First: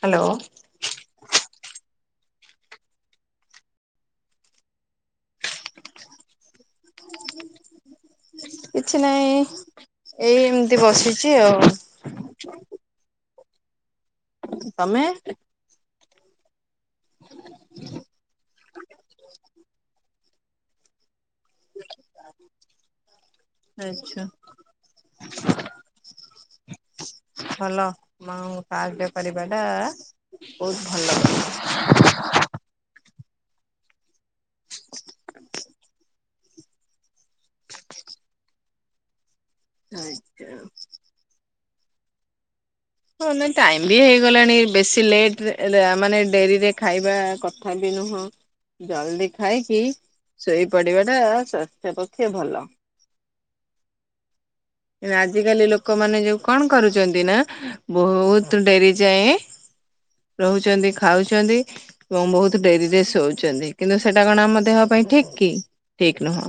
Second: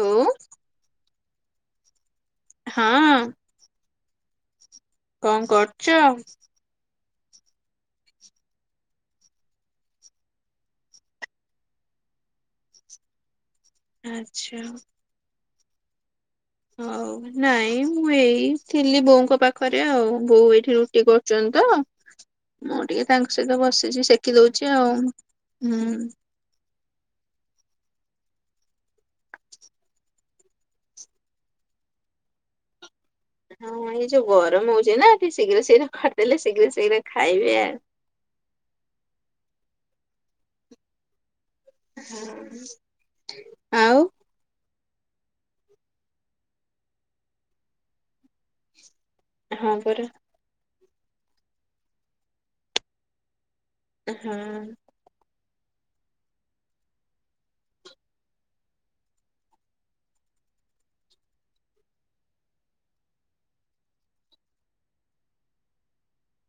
Hello. ହଁ। କଣ କରୁଚ? କିଛି ନାଇଁ ଏଇ ଏମିତି ବସିଛି ଆଉ। ଆଚ୍ଛା ତୋମେ ହଉ ନାଇଁ ମୁଁ ଏଇ ଥିଲି ବୋଉଙ୍କ ପାଖରେ ଆଉ ବୋଉ ଏଇଠି ରୁଟି କର ଚନ୍ତ ମୁଁ ଟିକେ ତାଙ୍କ ସହିତ ବସିଛି ଆଚ୍ଛା ଶେକି ଦଉଛି ଆଉ। ହୁଁ, ଭଲ ମାଙ୍କୁ ସାହାଯ୍ଯ କରିବା ଟା ବହୁତ ଭଲ। ହଁ ଏଇ ଯୋଉ ଗରମ ହଉଚି ନା ଟିକେ ଶୀଘ୍ର ଶୀଘ୍ର କରଦେଲେ ଶୀଘ୍ର ଶୀଘ୍ର ଖାଇବେ ଆ। ଆଚ୍ଛା। ହଁ। ହଁ ନା ଟାଇମ ବି ହେଇଗଲାଣି ବେଶ ଲେଟ୍ ରେ ରା -ମାନେ ଡେରିରେ ଖାଇବା କଥା ବି ନୁହଁ। ଜଲଦି ହଁ ଖାଇକି ପରା ଶୋଇ ପଡିବା ଟା ସ୍ୱାସ୍ଥ୍ୟ ପକ୍ଷେ ଭଲ। ହଁ। ଆଜ କାଲି ଲୋକମାନେ ଯୋଉ କଣ କରୁଚନ୍ତି ନା ବହୁତ ଡେରି ଯାଏଁ ରହୁଛନ୍ତି ଖାଉଛନ୍ତି ଏବଂ ବହୁତ ଡେରିରେ ଶୋଉଛନ୍ତି, କିନ୍ତୁ ସେଟା କଣ ଆମ ଦେହ ପାଇଁ ଠିକ କି ଠିକ ନୁହଁ।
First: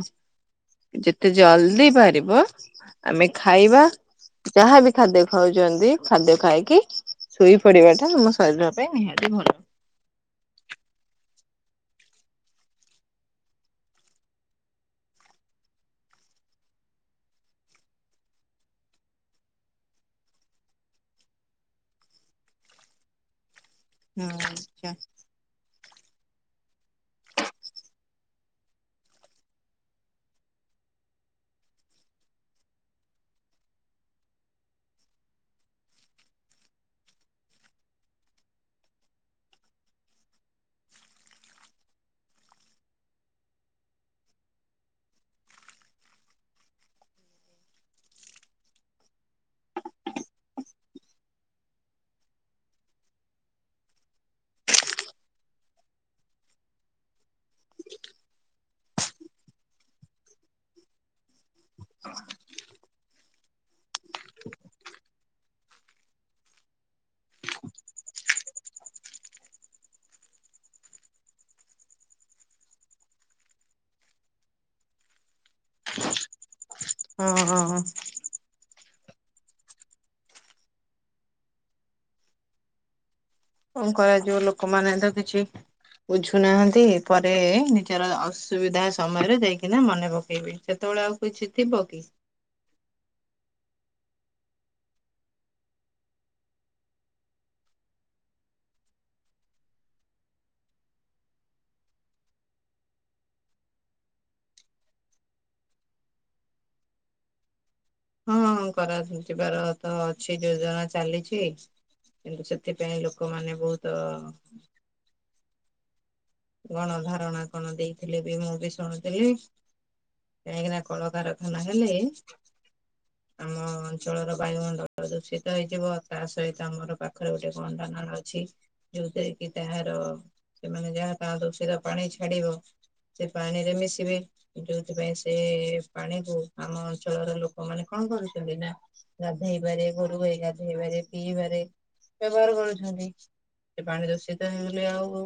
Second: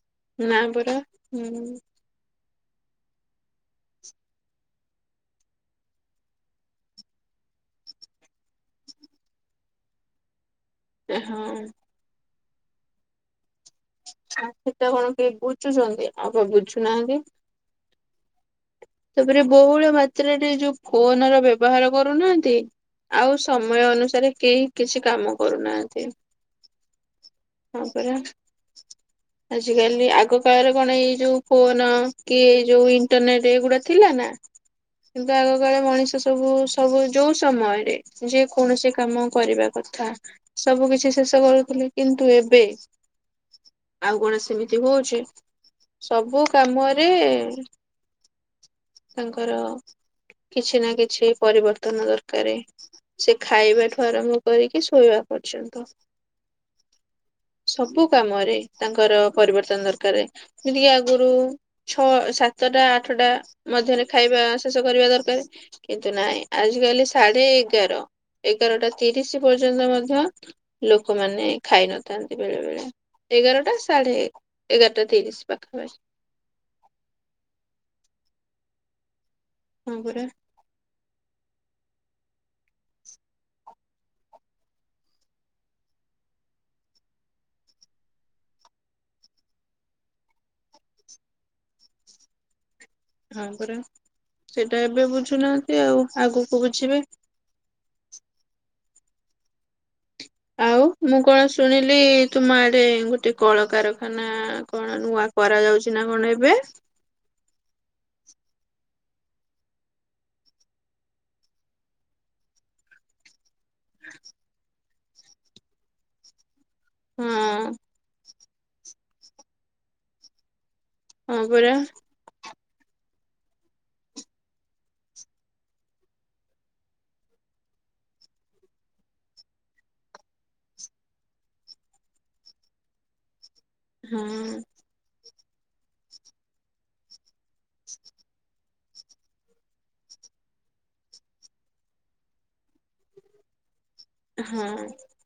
ନା ପରା ଯେତେ ହୁଁ ଜଲଦି ପାରିବ ଆମେ ଖାଇବା ଯାହାବି ଖାଦ୍ୟ ଖାଉଚନ୍ତି। ଖାଦ୍ୟ ଖାଇକି ଶୋଇ ପଡିବା ଟା ଆମ ଶରୀର ପାଇଁ ନିହାତି ଭଲ। ହଁ। ଆ ସେଟା କଣ କେହି ବୁଝୁଛନ୍ତି ଆଉ ପା ବୁଝୁନାହାନ୍ତି। ତାପରେ ବହୁଳ ମାତ୍ରାରେ ଯୋଉ ଫୋନ୍ ର ବ୍ୟବହାର କରୁନାହାନ୍ତି, ଆଉ ସୁ ସମୟ ହୁଁ ଅନୁସାରେ କେହି ଆଚ୍ଛା କିଛି କାମ କରୁନାହା ସେମ ତାପରେ ଆଜିକାଲି ଆଗ କାଳରେ କଣ ଏଇ ଯୋଉ ଫୋନ କି ଏଇ ଯୋଉ ଇଣ୍ଟରନେଟ ଏଗୁଡା। ଥିଲା ନା କିନ୍ତୁ ଆଗକାଳେ ମଣିଷ ସବୁ ସବୁ ଯୋଉ ସମୟରେ ଯେ କୌଣସି କାମ କରିବା କଥା ସବୁ କିଛି ଶେଷ କରୁଥିଲେ କିନ୍ତୁ ଏବେ ଆଉ କଣ ସେମିତି ହଉଛି ସବୁ କାମରେ। ତାଙ୍କର କିଛି ନା କିଛି ପରିବର୍ତ୍ତନ ଦରକାରାରେ ସେ ଖାଇବା ଠୁ ଆରମ୍ଭ କରିକି ଶୋଇବା ପର୍ଯ୍ୟନ୍ତ ସବୁ କାମରେ ତାଙ୍କର ପରିବର୍ତ୍ତନ ଦରକାର ଯେମିତିକି ଆଗରୁ। ଛଅ ସାତଟା ଆଠଟା। ମଧ୍ୟରେ ଖାଇବା ଶେଷ କରିବା ଦରକାର କିନ୍ତୁ ନହିଁ ଆଜ କାଲି ସାଢେ ଏଗାର ଏଗାରଟା ତିରିଶ ପର୍ଯ୍ୟନ୍ତ ମଧ୍ୟ ଲୋକମାନେ ଖାଇନଥାନ୍ତି ବେଳେ ବେଳେ ଏଗାରଟା ସାଢେ ଏଗାରଟା ତିରିଶ ପାଖାପାଖି। ହଁ ହଁ ହଁ। ହଁ ପରା କଣ କରାଯିବ ଲୋକମାନେ ତ କିଛି ବୁଝୁ ନାହାନ୍ତି ପରେ ନିଜର ଅସୁବିଧା ସମୟରେ ଦେଇକିନା ମନେ ପକେଇବେ ସେତେବେଳେ ଆଉ କିଛି ଥିବ କି? ହଁ ପରା ସେଇଟା ଏବେ ବୁଝୁନାହାନ୍ତି ଆଉ ଆଗକୁ ବୁଝିବେ। ଆଉ ମୁଁ କଣ ଶୁଣିଲି ତୁମ ଆଡେ ଗୋଟେ କଳକାରଖାନା କଣ ନୂଆ କରାଯାଉଛି ନା କଣ ଏବେ? ହଁ କରାଯିବାର ତ ଅଛି ଯୋଜନା ଚାଲିଛି କିନ୍ତୁ ସେଥିପାଇଁ ଲୋକମାନେ। ବହୁତ। ଗଣ ହଁ ଧାରଣା କଣ ଦେଇଥିଲେ ବି ମୁଁ ବି ଶୁଣୁଥିଲି କାହିଁକିନା ହଁ କଳକାରଖାନା ପରା ହେଲେ। ଆମ ଅଞ୍ଚଳର ବାୟୁମଣ୍ଡଳ ଦୂଷିତ ହେଇଯିବ ତା ସହିତ ଆମର ପାଖରେ ଗୋଟେ ଗଣ୍ଡ ନାଳ ଅଛି ଯୋଉଥିରେ କି ତାହାର ସେମାନେ ଯାହା। ତା ଦୂଷିତ ପାଣି ଛାଡିବ। ପାଣିରେ ମିଶିବେ ହଁ ଯୋଉଥିପାଇଁ ସେ ସେ ପାଣିକୁ ଆମ ଅଞ୍ଚଳର ଲୋକମାନେ କଣ କରୁଛନ୍ତି ନା ଗାଧେଇବାରେ ଗୋରୁ ଗାଈ ଗାଧେଇବାରେ ପିଇବାରେ ବ୍ୟବହାର କରୁଛନ୍ତି। ସେ ପାଣି ଦୂଷିତ ହେଇଗଲେ ହଁ ଆଉ।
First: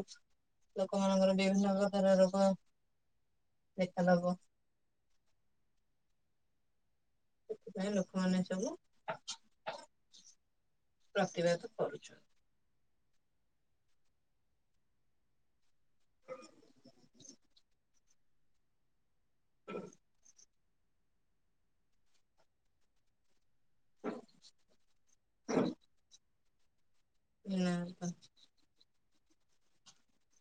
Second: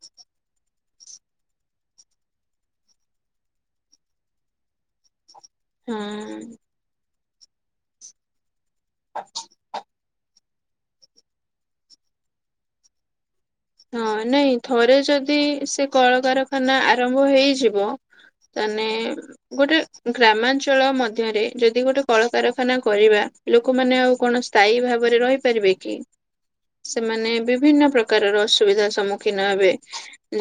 ଲୋକମାନାନଙ୍କର ବିଭିନ୍ନ ପ୍ରକାର ରୋଗ ଦେଖାଦବ। ହଁ। ସେଥିପାଇଁ ଲୋକମାନେ ସବୁ। ଆ [inaudible] ପ୍ରତିବାଦ କରୁଛନ୍ତି। ହଁ ନାଇଁ ଥରେ ଯଦି ସେ କଳକାରଖାନା ଆରମ୍ଭ ହେଇଯିବ ତାନେ ଗୋଟେ ଗ୍ରାମାଞ୍ଚ ଅଞ୍ଚଳ ମଧ୍ୟରେ ଯଦି ଗୋଟେ କଳକାରଖାନା କରିବା। ଲୋକମାନେ ଆଉ କଣ ସ୍ଥାୟୀ ଭାବରେ ରହିପାରିବେ କି? ସେମାନେ ନା ବିଭିନ୍ନ ପ୍ରକାରର ଅସୁ ସମ୍ମୁଖୀନ ହେବେ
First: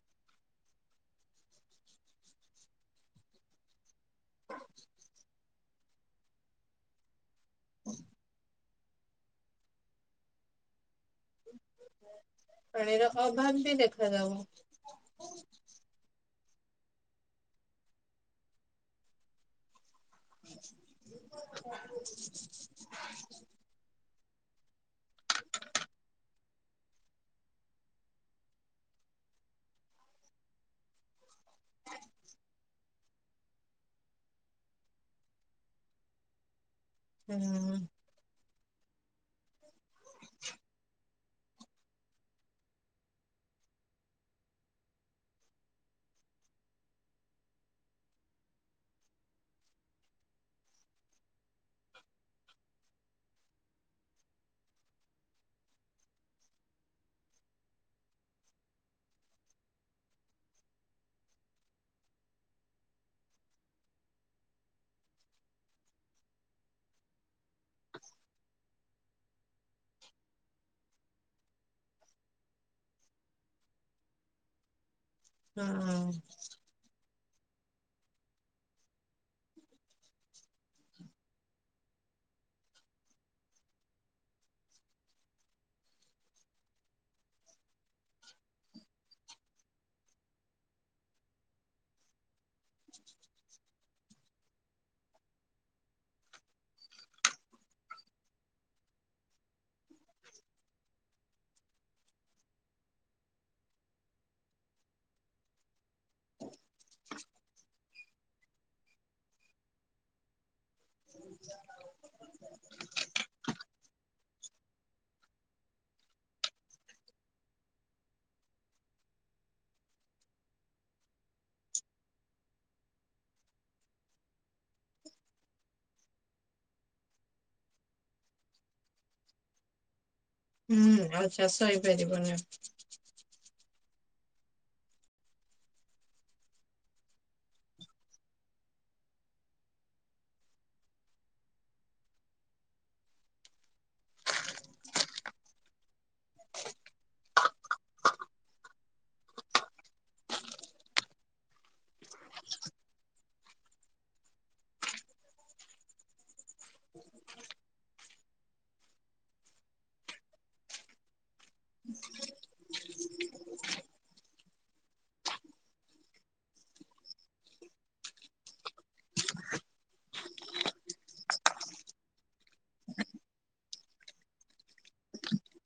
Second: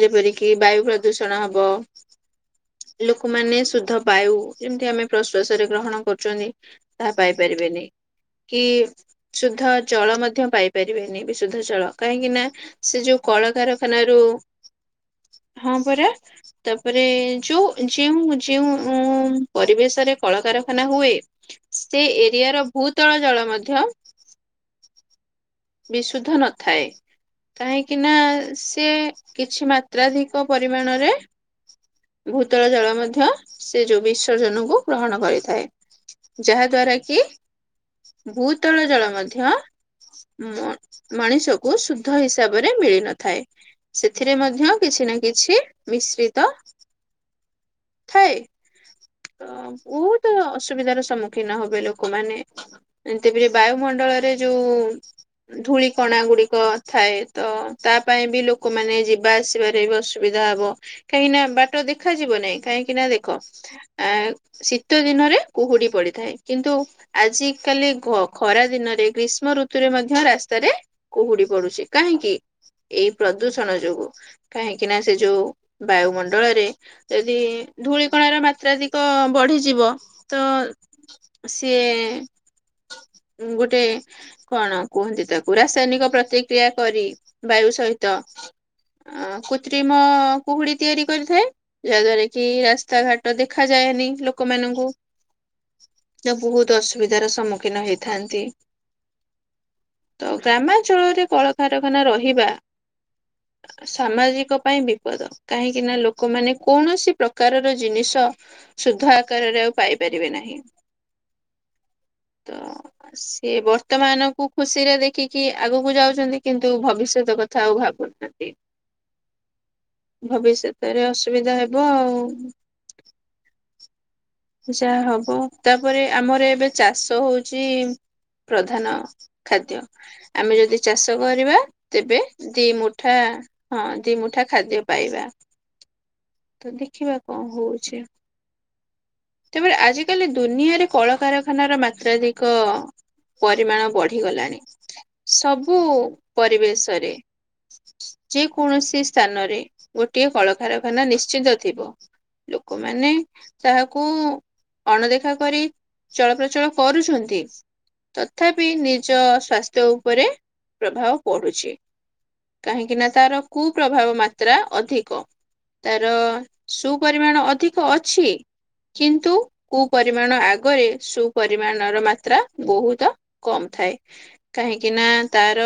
ଯେପରିକି ବାୟୁ ପ୍ରଦୂଷଣ ହବ ଲୋକମାନେ ଶୁଦ୍ଧ ବାୟୁ ଯେମିତି ଆମେ ପ୍ରଶ୍ଵାସରେ ଗ୍ରହଣ କରୁଛନ୍ତି ତାହା ପାଇପାରିବେନି କି ସୁଦ୍ଧ ଜଳ ମଧ୍ୟ ପାଇପାରି ବେନି ବି ଶୁଦ୍ଧ ଜଳ କାହିଁକି ନା ସେ ପାଣିର ଯୋଉ ଅଭାବ ବି କଳକାରଖାନାରୁ ଦେଖାଯାଉ ହଁ ପରା ତାପରେ ଯୋଉ ଯେଉଁ ଯେଉଁ ପରିବେଶରେ କଳକାରଖାନା ହୁଏ ସେ ଏରିଆର ଭୂତଳ ଜଳ ମଧ୍ୟ ବିଶୁଦ୍ଧ ନଥାଏ କାହିଁକି ନା ସେ କିଛି ମାତ୍ରାଧିକ ପରିମାଣରେ ଭୂତଳ ଜଳ ମଧ୍ୟ ସେ ଯୋଉ ବିସର୍ଜନକୁ ଗ୍ରହଣ କରିଥାଏ ଯାହା ଦ୍ଵାରା କି ହୁଁ ବହୁତ ଭୂତଳ ଜଳ ମଧ୍ୟ ମଁ ମଣିଷକୁ ଶୁଦ୍ଧ ହିସାବରେ ମିଳି ନଥାଏ ସେଥିରେ ମଧ୍ୟ କିଛି ନା କିଛି ମିଶ୍ରିତ ଥାଏ। ତ ବହୁତ ଅସୁବିଧାର ସମ୍ମୁଖୀନ ହବେ ଲୋକମାନେ ଏବେ ବାୟୁମଣ୍ଡଳରେ ଯୋଉ ଧୂଳିିକଣା ଗୁଡିକ ଥାଏ ତ ତା ପାଇଁ ବି ଲୋକମାନେ ଯିବା ଆସିବାରେ ବି ଅସୁବିଧା ହବ କାହିଁକି ନା ବାଟ ଦେଖାଯିବ ନାହିଁ କାହିଁକି ନା ଦେଖ? ଆ ଶୀତ ଦିନରେ କୁହୁଡି ପଡିଥାଏ କିନ୍ତୁ ଆଜ କାଲି ଖରା ଦିନରେ ଗ୍ରୀଷ୍ମ ଋତୁରେ ମଧ୍ୟ ରାସ୍ତାରେ କୁହୁଡି ପଡୁଛି କାହିଁକି ଏଇ ପ୍ରଦୂଷଣ ଯୋଗୁ କାହିଁକି ନା? ସେ ଯୋଉ ହଁ ବାୟୁମଣ୍ଡଳରେ ଯଦି ଧୂଳିିକଣ ର ମା ଯତ୍ରାଧିକ ବଢିଯିବ ତ ସିଏ ଗୋଟେ କଣ କୁହନ୍ତି ତାକୁ ରାସାୟନିକ ପ୍ରତିକ୍ରିୟା କରି ବାୟୁ ସହିତ କୃତ୍ରିମ କୁହୁଡି ତିଆରି କରିଥାଏ ଯାହାଦ୍୍ଵାରା କି ରାସ୍ତାଘାଟ ଦେଖାଯାଏନି ଲୋକମାନାନଙ୍କୁ ତ ବହୁତ ଅସୁବିଧାର ସମ୍ମୁଖୀନ ହେଇଥାନ୍ତି ତ ଗ୍ରାମାଞ୍ଚଳରେ କଳକାରଖାନା ରହିବା ସାମାଜିକ ପାଇଁ ବିପଦ କାହିଁକି ନଆ ଲୋକମାନେ କୌଣସି ପ୍ରକାରର ଜିନିଷ - ଶୁଦ୍ଧ ଆକାରରେ ଆଉ ପାଇପାରିବେ ନାହିଁ। ତ ସି ବର୍ତ୍ତମାନ ଖୁସିରେ ଦେଖିକି ଆଗକୁ ଯାଉଛନ୍ତି କିନ୍ତୁ ଭବିଷ୍ୟତ କଥା ଆଉ ଭାବୁନାହାନ୍ତି ଭବିଷ୍ୟତରେ ଅସୁବିଧା ହବ ଆଉ। [unintelligible] ଯାହା ହବ ତାପରେ ଆମର ଏବେ ଚାଷ ହଉଛି ପ୍ରଧାନ ଖାଦ୍ୟ। ଆମେ ଯଦି ହୁଁ ଚାଷ ଆଉ କରିବା ତେବେ ହେଇପାରିବନି ଦି ମୁଠା ହଁ ଦିମୁଠା ଖାଦ୍ୟ ପାଇବା ତ ଦେଖିବା କଣ ହଉଛି। ତେବେ ଆଜିକାଲି ଦୁନିଆରେ କଳକାରଖାନାର ମାତ୍ରାଧିକ ପରିମାଣ ବଢିଗଲାଣି ସବୁ ପରିବେଶରେ ଯେ କୌଣସି ସ୍ଥାନରେ ଗୋଟିଏ କଳକାରଖାନା ନିଶ୍ଚିତ ଥିବ ଲୋକମାନେ ତାହା କୁ ଅଣଦେଖା କରି ଚଳପ୍ରଚଳ କରୁଛନ୍ତି ତଥାପି ନିଜ ସ୍ୱାସ୍ଥ୍ୟ ଉପରେ ପ୍ରଭାବ ପଡୁଛି କାହିଁକି ନା ତାର କୁପ୍ରଭାବ ମାତ୍ରା ଅଧିକ ତାର ସୁପରିମାଣ ଅଧିକ ଅଛି। କିନ୍ତୁ କୁପରିମାଣ ଆଗରେ ସୁପରିମାଣର ମାତ୍ରା ବହୁତ କମ୍ ଥାଏ କାହିଁକି ନା ତାର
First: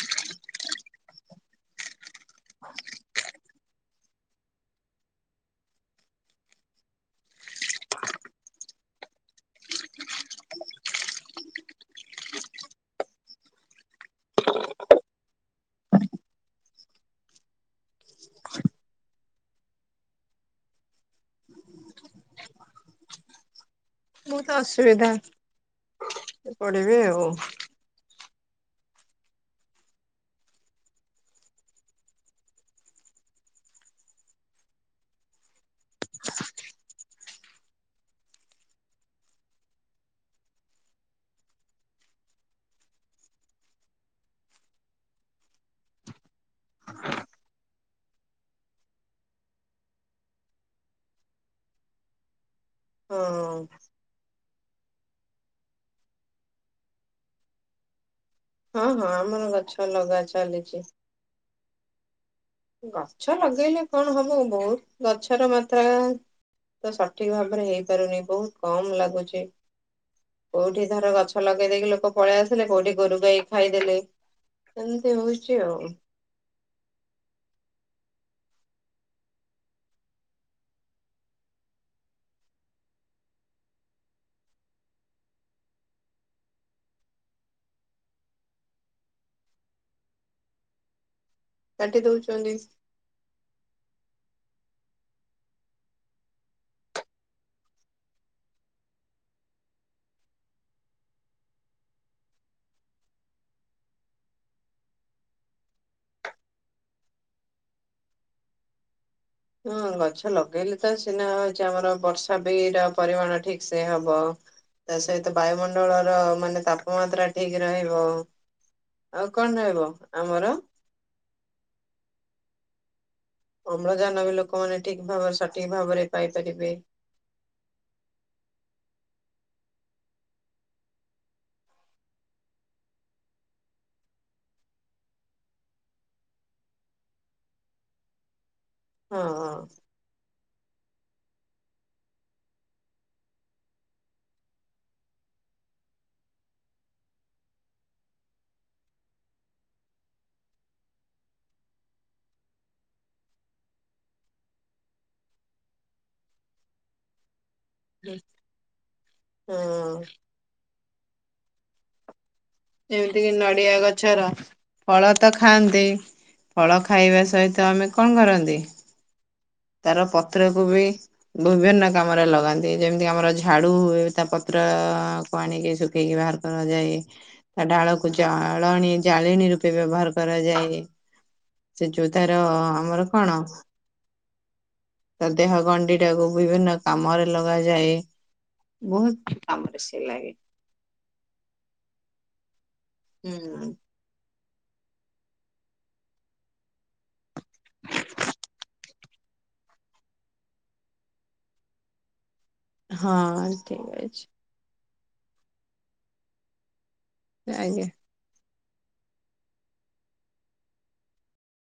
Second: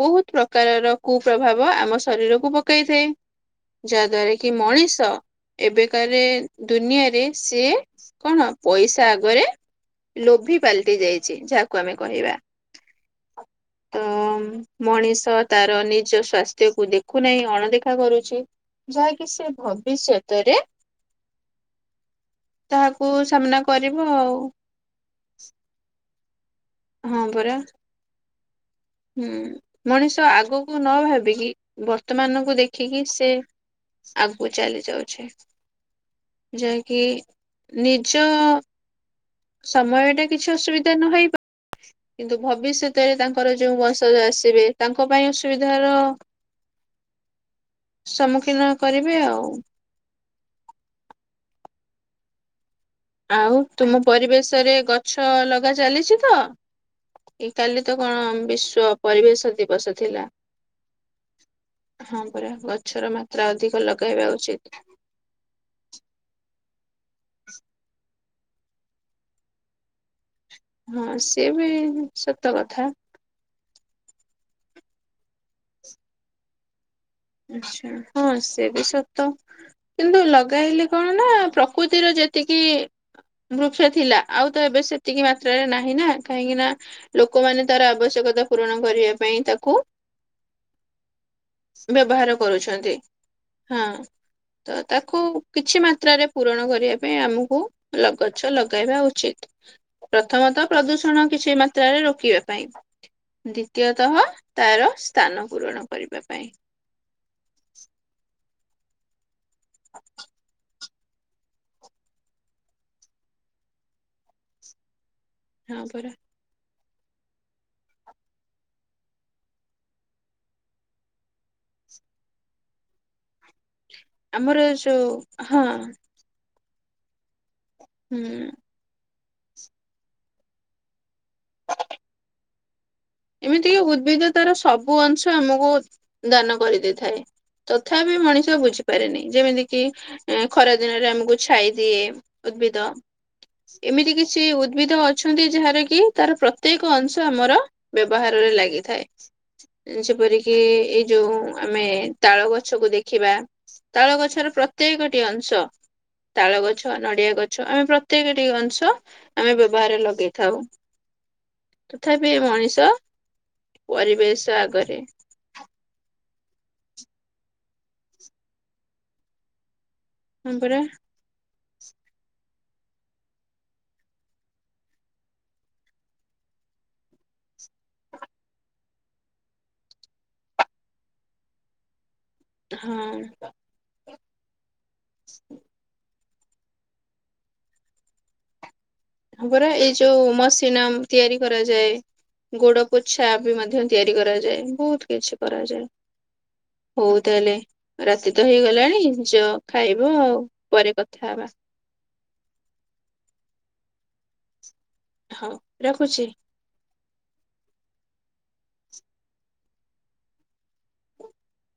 ବହୁତ ପ୍ରକାରର କୁପ୍ରଭାବ ଆମ ଶରୀରକୁ ପକାଇଥାଏ ଯାହାଦ୍୍ଵାରା କି ମଣିଷ ଏବେକାରେ ଦୁନିଆରେ ସିଏ କଣ ପଇସା ଆଗରେ ଲୋଭି ପାଲଟି ଯାଇଛି ଯାହାକୁ ଆମେ କହିବା ତ ମଣିଷ ତାର ନିଜ ସ୍ୱାସ୍ଥ୍ୟକୁ ଦେଖୁନାହିଁ ଅଣଦେଖା କରୁଛି ଯାହାକି ସେ ଭବିଷ୍ୟତରେ ତାହାକୁ ସାମ୍ନା କରିବ ଆଉ। ପଢିବି ହଁ ଆଉ। ପରା ହୁଁ ମଣିଷ ଆଗକୁ ନ ଭାବିକି ବର୍ତ୍ତମାନ କ ଦେଖିକି ସେ ଆଗକୁ ଚାଲି ଯାଉଛେ ଯାହାକି ନିଜ ସମୟ ଟା କିଛି ଅସୁବିଧା ନହଇ ପ କିନ୍ତୁ ଭବିଷ୍ୟତରେ ତାଙ୍କର ଯୋଉ ବଂଶ ଆସିବେ ତାଙ୍କ ପାଇଁ ଅସୁବିଧାର ସମ୍ମୁଖୀନ କରିବେ ଆଉ। ହଁ ଆଉ ତୁମ ପରିବେଶରେ ଗଛ ଲଗା ଚାଲିଛି ତ କି କାଲି ତ କଣ ହଁ ବିଶ୍ପ ହଁ ଆମର ପରିବେଶ ଗଛ ଦିବସ ଲଗା ଥିଲା। ଚାଲିଛି ହଁ ପରା ଗଛର ଗଛ ମାତ୍ରା ଅଧିକ ଲଗେଇଲେ କଣ ଲଗାଇବା ହବ ଉଚିତ ବହୁତ ଗଛର ମାତ୍ରା ତ ସଠିକ। ଠିକ ଭାବରେ ହେଇପାରୁନି। ବହୁତ କମ ଲାଗୁଛି। କୋଉଠି ଧର ହଁ ଗଛ ସିଏ ଲଗେଇ ବି ଦେଇେଇକି ଲୋକ ପଳେଇ ସତ ଆସିଲେ କଥା। କୋଉଠି ଗୋରୁ ଗାଈ ଖାଇଦେଲେ ସେମିତି ହଉଛି ଆଉ। ଆଛା ହଁ ସେ ବି ସତ କିନ୍ତୁ ଲଗାଇଲେ କଣ ନା ପ୍ରକୃତିର ଯେତିକି ବୃକ୍ଷ ଥିଲା ଆଉ ତ ଏବେ ସେତିକି ମାତ୍ରାରେ ନାହିଁ ନା କାହିଁକି ନା ଲୋକମାନେ ତାର ଆବଶ୍ୟକତା ପୂରଣ କରିବା ପାଇଁ ତାକୁ କାଟି ବ୍ୟବହାର ଦଉଛନ୍ତି। କରୁଛନ୍ତି। ହଁ ତ ତାକୁ କିଛି ମାତ୍ରାରେ ପୂରଣ କରିବା ପାଇଁ ଆମକୁ ଗଛ ଲଗାଇବା ଉଚିତ ପ୍ରଥମତଃ ପ୍ରଦୂଷଣ କିଛି ମାତ୍ରାରେ ରୋକିବା ପାଇଁ ଦ୍ଵିତୀୟତଃ ତାର ସ୍ଥାନ ପୂରଣ କରିବା ପାଇଁ। ହଁ ଗଛ ଲଗେଇଲେ ତ ସିନା ହଉଛି ଆମର ବର୍ଷା ବି ର ପରିମାଣ ଠିକ ସେ ହବ। ସହିତ ହଁ ପରା ବାୟୁମଣ୍ଡଳର ମାନେ ତା ମାତ୍ରା ଠିକ ରହିବ ଆଉ କଣ ରହିବ ଆମର। ଅମ୍ଳଜାନ ବି ଆମର ଲୋକମାନେ ଯୋଉ ଠିକ ଭାବରେ ହଁ ସଠିକ ଭାବରେ ପାଇପାରିବେ। ହୁଁ। ଏମିତିକ ଉଦ୍ଭିଦ ତାର ସବୁ ଅଂଶ ଆମକୁ ଦାନ କରିଦେଇଥାଏ ତଥାପି ମଣିଷ ବୁଝେ ପାରେନି ହଁ ଯେମିତି କି ଖରା ଦିନରେ ଆମକୁ ଛାଇ ଦିଏ ଉଦ୍ଭିଦ ଏମିତି କିଛି ଉଦ୍ଭିଦ ଅଛନ୍ତି ଯାହାରକି ତାର ପ୍ରତ୍ୟେକ ଅଂଶ ଆମର ବ୍ୟବହାରରେ ଲାଗିଥାଏ ଯେପରିକି ଏଇ ଯୋଉ ଆମେ ତାଳ ଗଛକୁ ଦେଖିବା ତାଳ ଗଛର ପ୍ରତ୍ୟେକଟି ଅଂଶ ତାଳ ଗଛ ନଡିଆ ଗଛ ଛ ଆମେ ପ୍ରତ୍ୟେକଟି ଅଂଶ ଆମେ ହଁ ବ୍ୟବହାରରେ ଲଗେଇଥାଉ। ତଥାପି ଏ ମଣି ଯେମିତି କିି ନଡିଆ ଗଛର ଆଗରେ ଫଳ ତ ଖାଆନ୍ତି ଫଳ ଖାଇବା ସହିତ ଆମେ କଣ କରନ୍ତି? ତାର ହଁ ପତ୍ରକୁ ପରା ବି ବିଭିନ୍ନ କାମରେ ଲଗାନ୍ତି ଯେମିତି ଆମର ଝାଡୁ ହୁଏ ତା ବିଭିନ୍ନ କାମରେ ଲଗାନ୍ତି ଯେମିତିକି ଆମରଝାଡୁ ହୁଏ ତ ପତ୍ରକୁ ଆଣିକି ଶୁଖେଇକି ବାହାର କରାଯାଏ ତା ଢାଳକୁ ଜଳଣି ଜାଳେଣି ରୂପେ ବ୍ୟବହାର କରାଯାଏ ସେ ଯୋ ତାର ହଁ ଆମର କଣ ତା ଦେହ ଗଣ୍ଡି ଟାକୁ ବିଭିନ୍ନ କାମରେ ଲଗାଯାଏ। ବହୁତ ହଁପରା କାମରେ ଏଇ ସେ ଯୋଉ ଲାଗେ ମସିନା ତିଆରି କରାଯାଏ। ଗୋଡ ପୋଛା ବି ହୁଁ ମଧ୍ୟ ତିଆରି କରାଯା ଯାଏ ବହୁତ କିଛି କରାଯାଏ ହଉ ତାହେଲେ ରାତି ତ ହେଇଗଲାଣି ଯଅ ଖାଇବ ଆଉ ପରେ କଥା ହବା। ହଁ ଠିକ ଅଛି। ହଁ ରଖୁଛି। ଆଜ୍ଞା।